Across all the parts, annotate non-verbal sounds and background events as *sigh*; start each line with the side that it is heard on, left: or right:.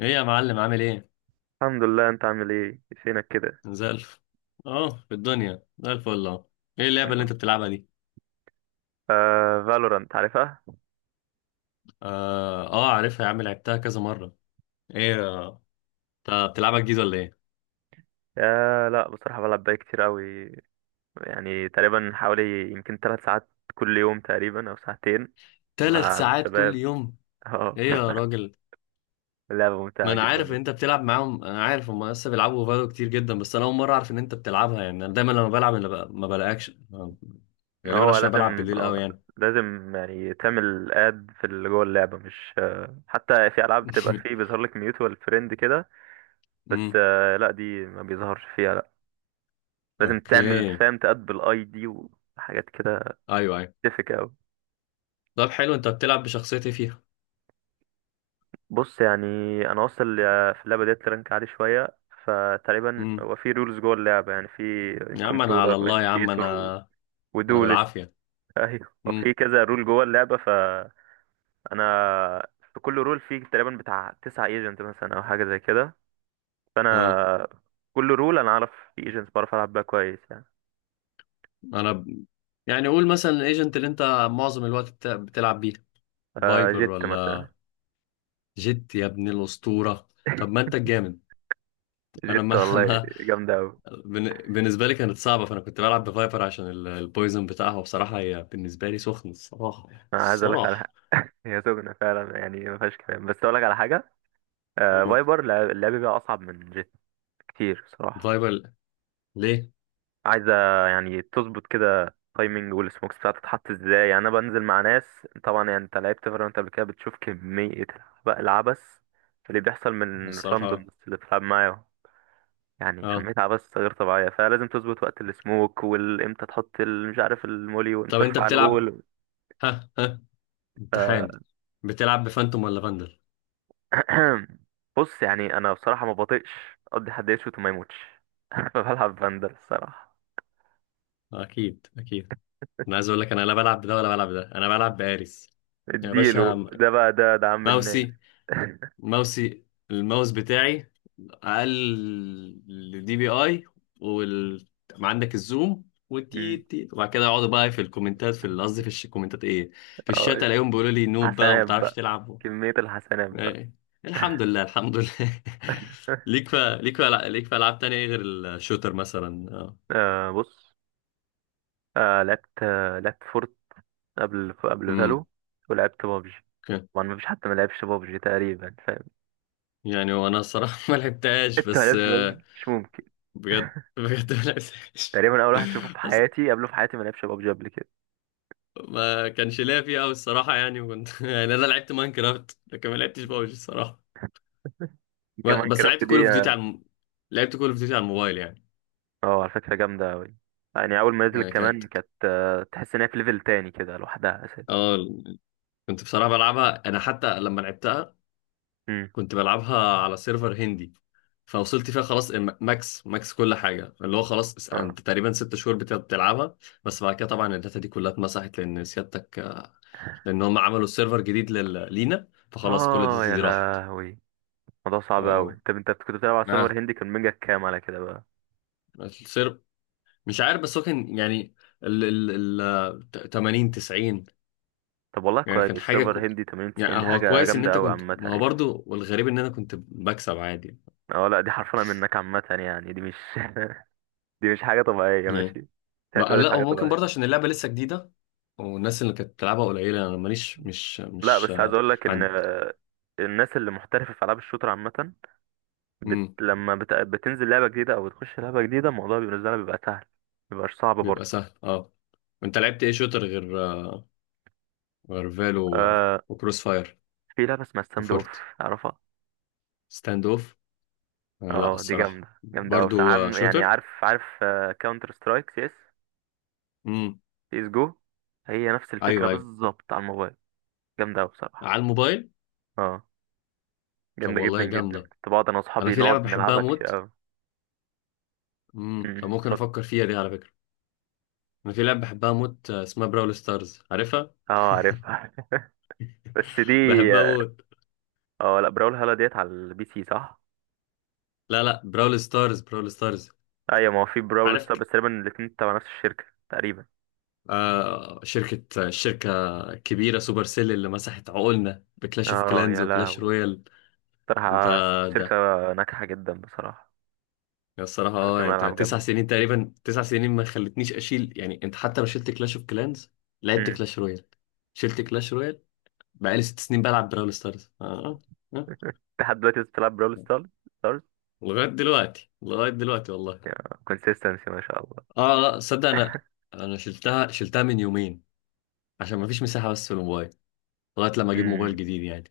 left: ايه يا معلم عامل ايه؟
right: الحمد لله. انت عامل ايه فينك كده؟
left: زي الف اه في الدنيا زي الفل ايه اللعبة
right: الحمد
left: اللي انت
right: لله.
left: بتلعبها دي؟
right: آه، فالورانت عارفها.
left: اه اه عارفها يا عم، لعبتها كذا مرة. ايه آه، انت بتلعبها جديد ولا ايه؟
right: آه لا، بصراحة بلعب بقى كتير قوي. يعني تقريبا حوالي يمكن 3 ساعات كل يوم تقريبا او ساعتين
left: تلات
right: مع
left: ساعات كل
right: الشباب.
left: يوم.
right: اه.
left: ايه يا
right: *laughs*
left: راجل؟
right: لعبة
left: ما
right: ممتعة
left: انا
right: جدا
left: عارف ان انت
right: بس.
left: بتلعب معاهم، انا عارف هم لسه بيلعبوا فالو كتير جدا، بس انا اول مرة اعرف ان انت بتلعبها، يعني انا دايما لما بلعب ما بلاقيكش غالبا
right: هو
left: عشان أنا بلعب
right: لازم
left: بالليل قوي
right: اه،
left: يعني.
right: لازم يعني تعمل اد في اللي جوه اللعبة، مش حتى في العاب بتبقى فيه
left: *laughs*
right: بيظهر لك ميوتوال فريند كده. بس
left: امم.
right: آه لا، دي ما بيظهرش فيها لا. لازم تعمل
left: اوكي.
right: فاهم تاد بالاي دي وحاجات كده.
left: ايوه ايوه.
right: تفك قوي.
left: طب حلو، انت بتلعب بشخصيتي فيها.
right: بص يعني، انا واصل في اللعبه ديت لرانك عالي شويه. فتقريبا
left: امم.
right: هو في رولز جوه اللعبه، يعني في
left: يا عم انا على
right: كنترولر
left: الله يا عم
right: وانيشيتور و...
left: انا، انا
right: ودولست.
left: بالعافيه.
right: *laughs* ايوه، وفي
left: امم.
right: كذا رول جوه اللعبه، فانا في كل رول في تقريبا بتاع 9 ايجنت مثلا او حاجه زي كده.
left: اه.
right: فانا كل رول انا اعرف في ايجنت بعرف العب بيها كويس يعني.
left: انا ب... يعني قول مثلا الايجنت اللي انت معظم الوقت بتلعب بيه.
right: آه
left: فايبر
right: جيت مثلا.
left: ولا؟ جيت يا ابن الاسطوره، طب ما
right: *laughs*
left: انت الجامد. انا
right: جيت
left: ما *laughs*
right: والله،
left: ما
right: جامده قوي.
left: بالنسبه لي كانت صعبه، فانا كنت بلعب بفايبر عشان البويزن بتاعها، وبصراحه هي بالنسبه لي سخن الصراحه يعني
right: انا عايز اقول لك على
left: الصراحه.
right: حاجه، هي سجنه فعلا يعني ما فيهاش كلام، بس اقول لك على حاجه. آه، فايبر اللعب بيها اصعب من جيت كتير صراحة.
left: فايبر ليه؟
right: عايزة يعني تظبط كده تايمنج والسموكس بتاعتها تتحط ازاي. يعني انا بنزل مع ناس طبعا، يعني انت لعبت فالورانت قبل كده، بتشوف كمية بقى العبث اللي بيحصل
left: هو
right: من الراندوم
left: الصراحه
right: اللي بتلعب معاه. يعني
left: اه.
right: كمية عبث غير طبيعية، فلازم تظبط وقت السموك والامتى تحط مش عارف المولي، وامتى
left: طب انت
right: ترفع
left: بتلعب،
right: الوول.
left: ها ها،
right: ف...
left: امتحان، بتلعب بفانتوم ولا فاندل؟
right: *clears throat* بص يعني، انا بصراحة ما بطيقش اقضي حد يشوت وما يموتش. *laughs* بلعب بندر الصراحة.
left: اكيد اكيد. انا عايز اقول لك انا لا بلعب بده ولا بلعب ده، انا بلعب باريس يا
right: اديله
left: باشا.
right: ده بقى، ده عم
left: ماوسي،
right: الناس.
left: ماوسي، الماوس بتاعي اقل دي بي اي، وال عندك الزوم والتي
right: *laughs*
left: تي، وبعد كده يقعدوا بقى في الكومنتات في الكومنتات ايه، في الشات
right: اه،
left: الاقيهم بيقولوا لي نوب بقى وما
right: حسنات
left: بتعرفش
right: بقى،
left: تلعب.
right: كمية الحسنات بقى.
left: إيه. الحمد لله الحمد لله. *laughs*
right: *laughs*
left: ليك في العاب تانية إيه غير الشوتر مثلا؟ اه.
right: آه بص، لعبت فورت قبل
left: امم.
right: فالو، ولعبت بابجي.
left: أوكي.
right: طبعا مفيش حد ما لعبش بابجي تقريبا، فاهم؟
left: يعني وانا الصراحه *laughs* ما
right: *laughs*
left: لعبتهاش.
right: انت ما
left: بس
right: لعبتش بابجي؟ مش ممكن.
left: بجد بجد ما لعبتهاش.
right: تقريبا اول واحد تشوفه في
left: أص-
right: حياتي قبله في حياتي ما لعبش بابجي قبل كده.
left: ما كانش ليا فيها قوي الصراحه يعني، وكنت *laughs* يعني انا لعبت ماينكرافت، لكن ما لعبتش بابجي الصراحه.
right: كمان
left: بس
right: كرافت
left: لعبت كول
right: دي
left: اوف ديوتي
right: اه.
left: لعبت كول اوف ديوتي على الموبايل يعني.
right: على فكرة جامدة أوي. يعني أول ما نزلت
left: يعني كانت،
right: كمان كانت تحس إن هي في ليفل تاني كده لوحدها أساسا.
left: اه، كنت بصراحه بلعبها انا، حتى لما لعبتها
right: امم،
left: كنت بلعبها على سيرفر هندي، فوصلت فيها خلاص ماكس ماكس كل حاجه، اللي هو خلاص
right: اه.
left: انت تقريبا ست شهور بتلعبها. بس بعد كده طبعا الداتا دي كلها اتمسحت لان سيادتك،
right: *laughs*
left: لان هم عملوا سيرفر جديد لينا، فخلاص كل
right: اه
left: الداتا
right: يا
left: دي راحت.
right: لهوي، الموضوع صعب
left: اه.
right: قوي. طب انت كنت بتلعب على سيرفر
left: اه.
right: هندي كان ميجا كام على كده بقى؟
left: السيرفر مش عارف، بس هو كان يعني ال 80 90.
right: طب والله
left: يعني كان
right: كويس،
left: حاجه
right: سيرفر هندي 80 90،
left: يعني
right: دي
left: هو
right: حاجه
left: كويس ان
right: جامده
left: انت
right: قوي
left: كنت،
right: عامه
left: ما هو
right: يعني.
left: برضو والغريب ان انا كنت بكسب عادي
right: اه لا، دي حرفنا منك عامه يعني، دي مش *laughs* دي مش حاجه طبيعيه، ماشي
left: يعني.
right: ما
left: بقى
right: تعتبرهاش
left: لا، هو
right: حاجه
left: ممكن
right: طبيعيه.
left: برضه عشان اللعبه لسه جديده، والناس اللي كانت بتلعبها قليله، انا ماليش مش
right: لا
left: مش
right: بس عايز
left: آه،
right: اقول لك ان
left: عند.
right: الناس اللي محترفه في العاب الشوتر عامه، بت...
left: امم.
right: لما بت... بتنزل لعبه جديده او بتخش لعبه جديده، الموضوع بالنسبه لها بيبقى سهل، مبيبقاش صعب
left: بيبقى
right: برضه.
left: سهل اه. انت لعبت ايه شوتر غير فالو
right: آه...
left: وكروس فاير
right: في لعبه اسمها ستاند اوف
left: وفورت
right: اعرفها.
left: ستاند اوف لا
right: اه دي
left: الصراحة
right: جامدة، جامدة أوي بصراحة.
left: برضو
right: عم- يعني
left: شوتر.
right: عارف، كاونتر سترايك سي اس،
left: امم.
right: سي اس جو. هي نفس الفكرة
left: ايوه ايوه.
right: بالظبط على الموبايل، جامدة أوي بصراحة.
left: على الموبايل.
right: اه،
left: طب
right: جامدة جدا
left: والله
right: جدا.
left: جامدة.
right: كنت بقعد أنا
left: انا
right: وأصحابي
left: في لعبة
right: نقعد
left: بحبها
right: نلعبها كتير
left: موت.
right: أوي.
left: امم. طب
right: أمم،
left: ممكن
right: اتفضل.
left: افكر فيها دي على فكرة. انا في لعبة بحبها موت اسمها براول ستارز، عارفها؟
right: اه عارفها. *laughs* بس دي،
left: *laughs* بحبها
right: اه،
left: موت.
right: اه، لا، براول هالا ديت على البي سي صح؟
left: لا لا، براول ستارز، براول ستارز.
right: أيوة، ما هو في براول
left: عارف
right: ستار،
left: ك-
right: بس تقريبا الاتنين تبع نفس الشركة تقريبا.
left: آه شركة شركة كبيرة، سوبر سيل، اللي مسحت عقولنا بكلاش اوف
right: اه
left: كلانز
right: يا
left: وكلاش
right: لهوي،
left: رويال. انت
right: بصراحة الشركة
left: ده.
right: ناجحة جدا بصراحة،
left: يا الصراحة اه،
right: بتعمل
left: يعني انت
right: ألعاب
left: تسع
right: جامدة.
left: سنين تقريبا، تسع سنين ما خلتنيش اشيل، يعني انت حتى لو شلت كلاش اوف كلانز، لعبت
right: أمم.
left: كلاش رويال، شلت كلاش رويال. بقالي ست سنين بلعب براول ستارز اه. اه آه.
right: لحد دلوقتي لسه بتلعب براول ستار؟
left: لغاية دلوقتي، لغاية دلوقتي والله.
right: كونسيستنسي ما شاء الله.
left: اه لا صدق انا،
right: *laughs*
left: انا شلتها شلتها من يومين عشان ما فيش مساحة بس في الموبايل، لغاية لما اجيب موبايل
right: امم.
left: جديد يعني.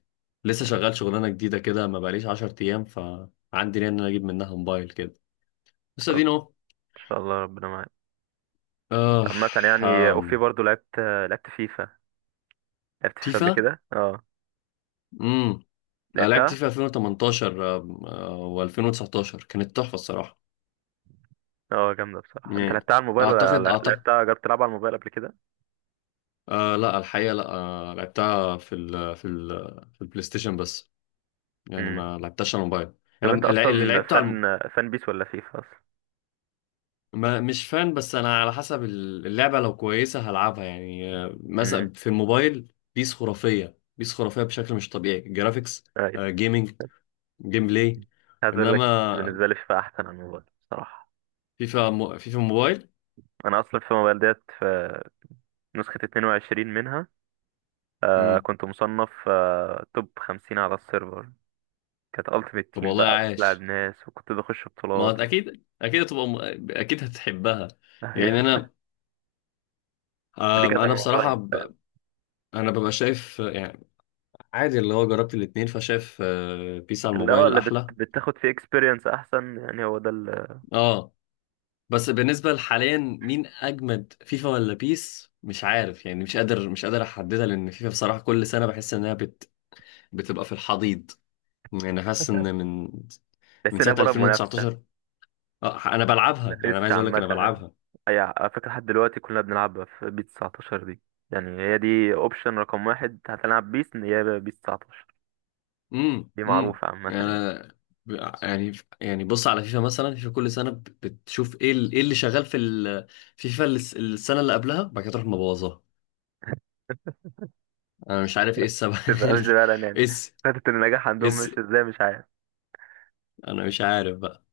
left: لسه شغال شغلانة جديدة كده، ما بقاليش 10 ايام، فعندي نية ان انا اجيب منها موبايل كده. بس
right: طب
left: ادينا
right: ان
left: اهو.
right: شاء الله ربنا معاك. بس
left: اه.
right: عامة يعني اوفي
left: آم،
right: برضو لعبت، لعبت فيفا، لعبت فيفا قبل
left: فيفا.
right: كده اه،
left: أنا لعبت
right: لعبتها.
left: في 2018 و2019، كانت تحفة الصراحة.
right: اه جامدة بصراحة. انت
left: يعني
right: لعبتها على الموبايل ولا
left: أعتقد أعتقد
right: لعبتها، جربت تلعب على الموبايل قبل كده؟
left: لا الحقيقة لا لعبتها في البلاي ستيشن بس، يعني
right: امم.
left: ما لعبتهاش على الموبايل.
right: طب
left: يعني
right: انت
left: اللي
right: اصلا
left: لعبته على الم-
right: فان بيس ولا فيفا اصلا؟
left: ما مش فان، بس أنا على حسب اللعبة، لو كويسة هلعبها يعني
right: امم.
left: مثلا في الموبايل بيس خرافية، بيس خرافية بشكل مش طبيعي، جرافيكس
right: ايوه
left: جيمنج، جيم بلاي.
right: عايز اقول لك،
left: إنما
right: بالنسبة لي فيفا احسن على الموبايل بصراحة.
left: فيفا فيفا موبايل.
right: انا اصلا في الموبايل ديت في نسخة 22 منها.
left: مم.
right: كنت مصنف توب 50 على السيرفر. كانت التيمت
left: طب
right: تيم
left: والله
right: بقى وبتلعب
left: عاش.
right: ناس، وكنت بخش
left: ما
right: بطولات و...
left: اكيد اكيد هتبقى اكيد هتحبها.
right: *laughs*
left: يعني
right: ايوه،
left: انا،
right: دي
left: آم،
right: كانت على
left: انا بصراحه
right: الموبايل فاهم؟
left: انا ببقى شايف يعني عادي، اللي هو جربت الاتنين، فشايف بيس على
right: اللي هو
left: الموبايل
right: اللي بت...
left: احلى.
right: بتاخد فيه اكسبيرينس احسن، يعني هو ده اللي
left: اه. بس بالنسبه لحاليا مين اجمد، فيفا ولا بيس؟ مش عارف يعني، مش قادر مش قادر احددها، لان فيفا بصراحه كل سنه بحس انها بتبقى في الحضيض. يعني حاسس ان
right: *laughs*
left: من
right: تحس ان هي
left: سنه
right: بره منافسه.
left: 2019 اه انا بلعبها،
right: ما
left: يعني انا
right: فيش
left: عايز اقول لك
right: عامه
left: انا
right: ها؟
left: بلعبها.
right: اي، على فكره لحد دلوقتي كلنا بنلعبها في بيس 19 دي. يعني هي دي اوبشن رقم واحد، هتلعب بيس ان هي بيس 19. دي معروفه عامه
left: يعني.
right: يعني.
left: أنا- يعني يعني بص على فيفا مثلا، فيفا كل سنه بتشوف ايه ايه اللي شغال في فيفا السنه اللي قبلها، بعد كده تروح مبوظاها. انا مش عارف ايه السبب.
right: تبقى مش فعلا
left: *laughs*
right: يعني،
left: اس
right: خدت النجاح عندهم
left: اس
right: مش ازاي، مش عارف.
left: انا مش عارف بقى.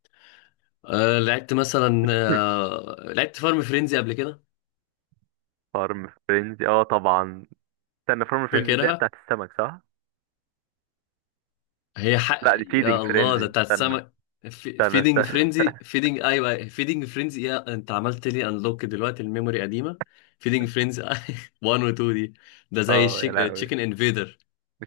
left: أه لعبت مثلا،
right: *laughs*
left: أه لعبت فارم فرينزي قبل كده.
right: فارم فرينزي اه طبعا. استنى، فارم فرينزي اللي هي
left: فاكرها،
right: بتاعت السمك صح؟
left: هي حق
right: لا دي فيدنج
left: يا الله ده
right: فرينزي.
left: بتاعت
right: استنى،
left: السمك.
right: استنى
left: فيدنج
right: استنى.
left: فرينزي،
right: *laughs*
left: فيدنج ايوه فيدنج فرينزي، يا انت عملت لي انلوك دلوقتي، الميموري قديمه. فيدنج فرينزي *laughs* 1 و 2 دي، ده زي
right: اه يا لهوي،
left: تشيكن انفيدر.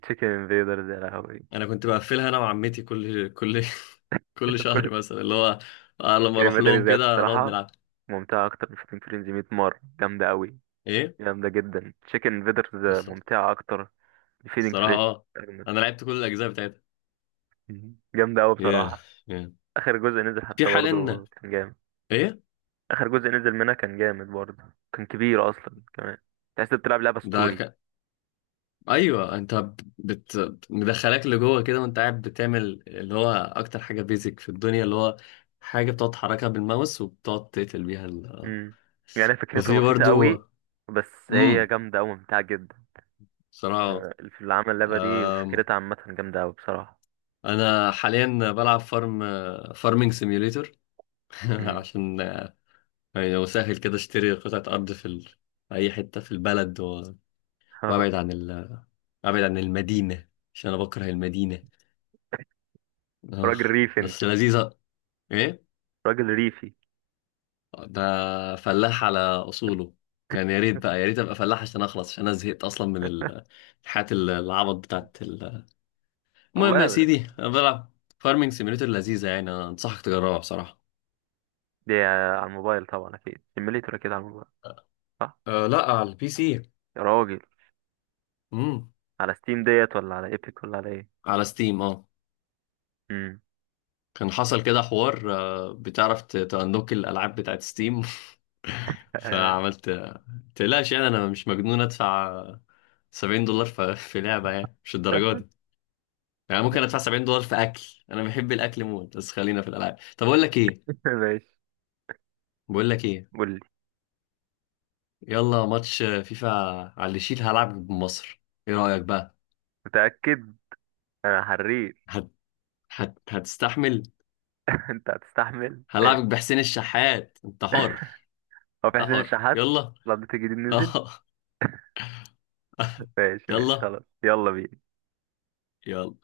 right: تشيكن انفيدرز يا لهوي.
left: انا كنت بقفلها انا وعمتي كل *laughs* كل
right: *laughs*
left: شهر
right: كل
left: مثلا، اللي هو لما اروح
right: كلمة تاني
left: لهم
right: زيادة
left: كده نقعد
right: الصراحة،
left: نلعب.
right: ممتعة أكتر من فيدنج فريندز 100 مرة، جامدة أوي.
left: ايه
right: جامدة جدا تشيكن انفيدرز،
left: بس.
right: ممتعة أكتر من فيدنج
left: الصراحه
right: فريندز.
left: اه، انا لعبت كل الاجزاء بتاعتها.
right: *laughs* جامدة أوي
left: ياه،
right: بصراحة.
left: ياه.
right: آخر جزء نزل
left: في
right: حتى
left: حاليا
right: برضه كان جامد.
left: ايه
right: آخر جزء نزل منها كان جامد برضه، كان كبير أصلا كمان، تحس إنك بتلعب لعبة ستوري.
left: ده. ايوه انت مدخلاك لجوه كده وانت قاعد بتعمل اللي هو اكتر حاجه بيزك في الدنيا، اللي هو حاجه بتقعد تحركها بالماوس، وبتقعد تقتل بيها
right: مم. يعني فكرتها
left: وفي
right: بسيطة
left: برضو.
right: أوي، بس هي
left: امم.
right: جامدة أوي ممتعة جدا.
left: صراحه.
right: في اللي عمل اللعبة دي
left: أم...
right: فكرتها عامة جامدة أوي بصراحة.
left: انا حاليا بلعب فارمنج سيميوليتور *laughs*
right: مم.
left: عشان يعني لو سهل كده اشتري قطعه ارض في اي حته في البلد وابعد
right: *laughs*
left: عن ابعد عن المدينه عشان انا بكره المدينه. اه
right: راجل ريفي أنت،
left: بس لذيذه. ايه
right: راجل ريفي.
left: ده. فلاح على اصوله، يعني يا ريت بقى، يا ريت ابقى فلاح عشان اخلص، عشان انا زهقت اصلا من الحياة العبط بتاعت المهم يا
right: والله ال-.
left: سيدي، انا بلعب فارمنج سيميوليتر لذيذة، يعني أنا انصحك تجربها بصراحة.
right: دي على الموبايل طبعا أكيد، سيميليتور أكيد على الموبايل، صح؟
left: لا على البي سي.
right: يا راجل،
left: امم.
right: على ستيم ديت ولا على ايبك ولا على ايه؟
left: على ستيم اه.
right: مم.
left: كان حصل كده حوار بتعرف تأنلوك الالعاب بتاعت ستيم *laughs*
right: آه،
left: فعملت. تقلقش، يعني انا مش مجنون ادفع $70 في لعبة يعني، مش
right: *laughs*
left: الدرجات، يعني ممكن ادفع $70 في اكل، انا بحب الاكل موت، بس خلينا في الالعاب. طب اقول لك ايه،
right: ماشي
left: بقول لك ايه،
right: قول لي.
left: يلا ماتش فيفا، على اللي يشيل، هلعب بمصر، ايه رايك بقى؟
right: متأكد؟ أنا حريت.
left: هت... هتستحمل؟
right: *laughs* أنت هتستحمل ماشي.
left: هلعبك بحسين الشحات، انت حر.
right: هو في
left: انت
right: حسين
left: حر،
right: الشحات؟
left: يلا.
right: الأبديت الجديد نزل.
left: اه. *laughs*
right: ماشي ماشي
left: يلا
right: خلاص يلا بينا.
left: يلا.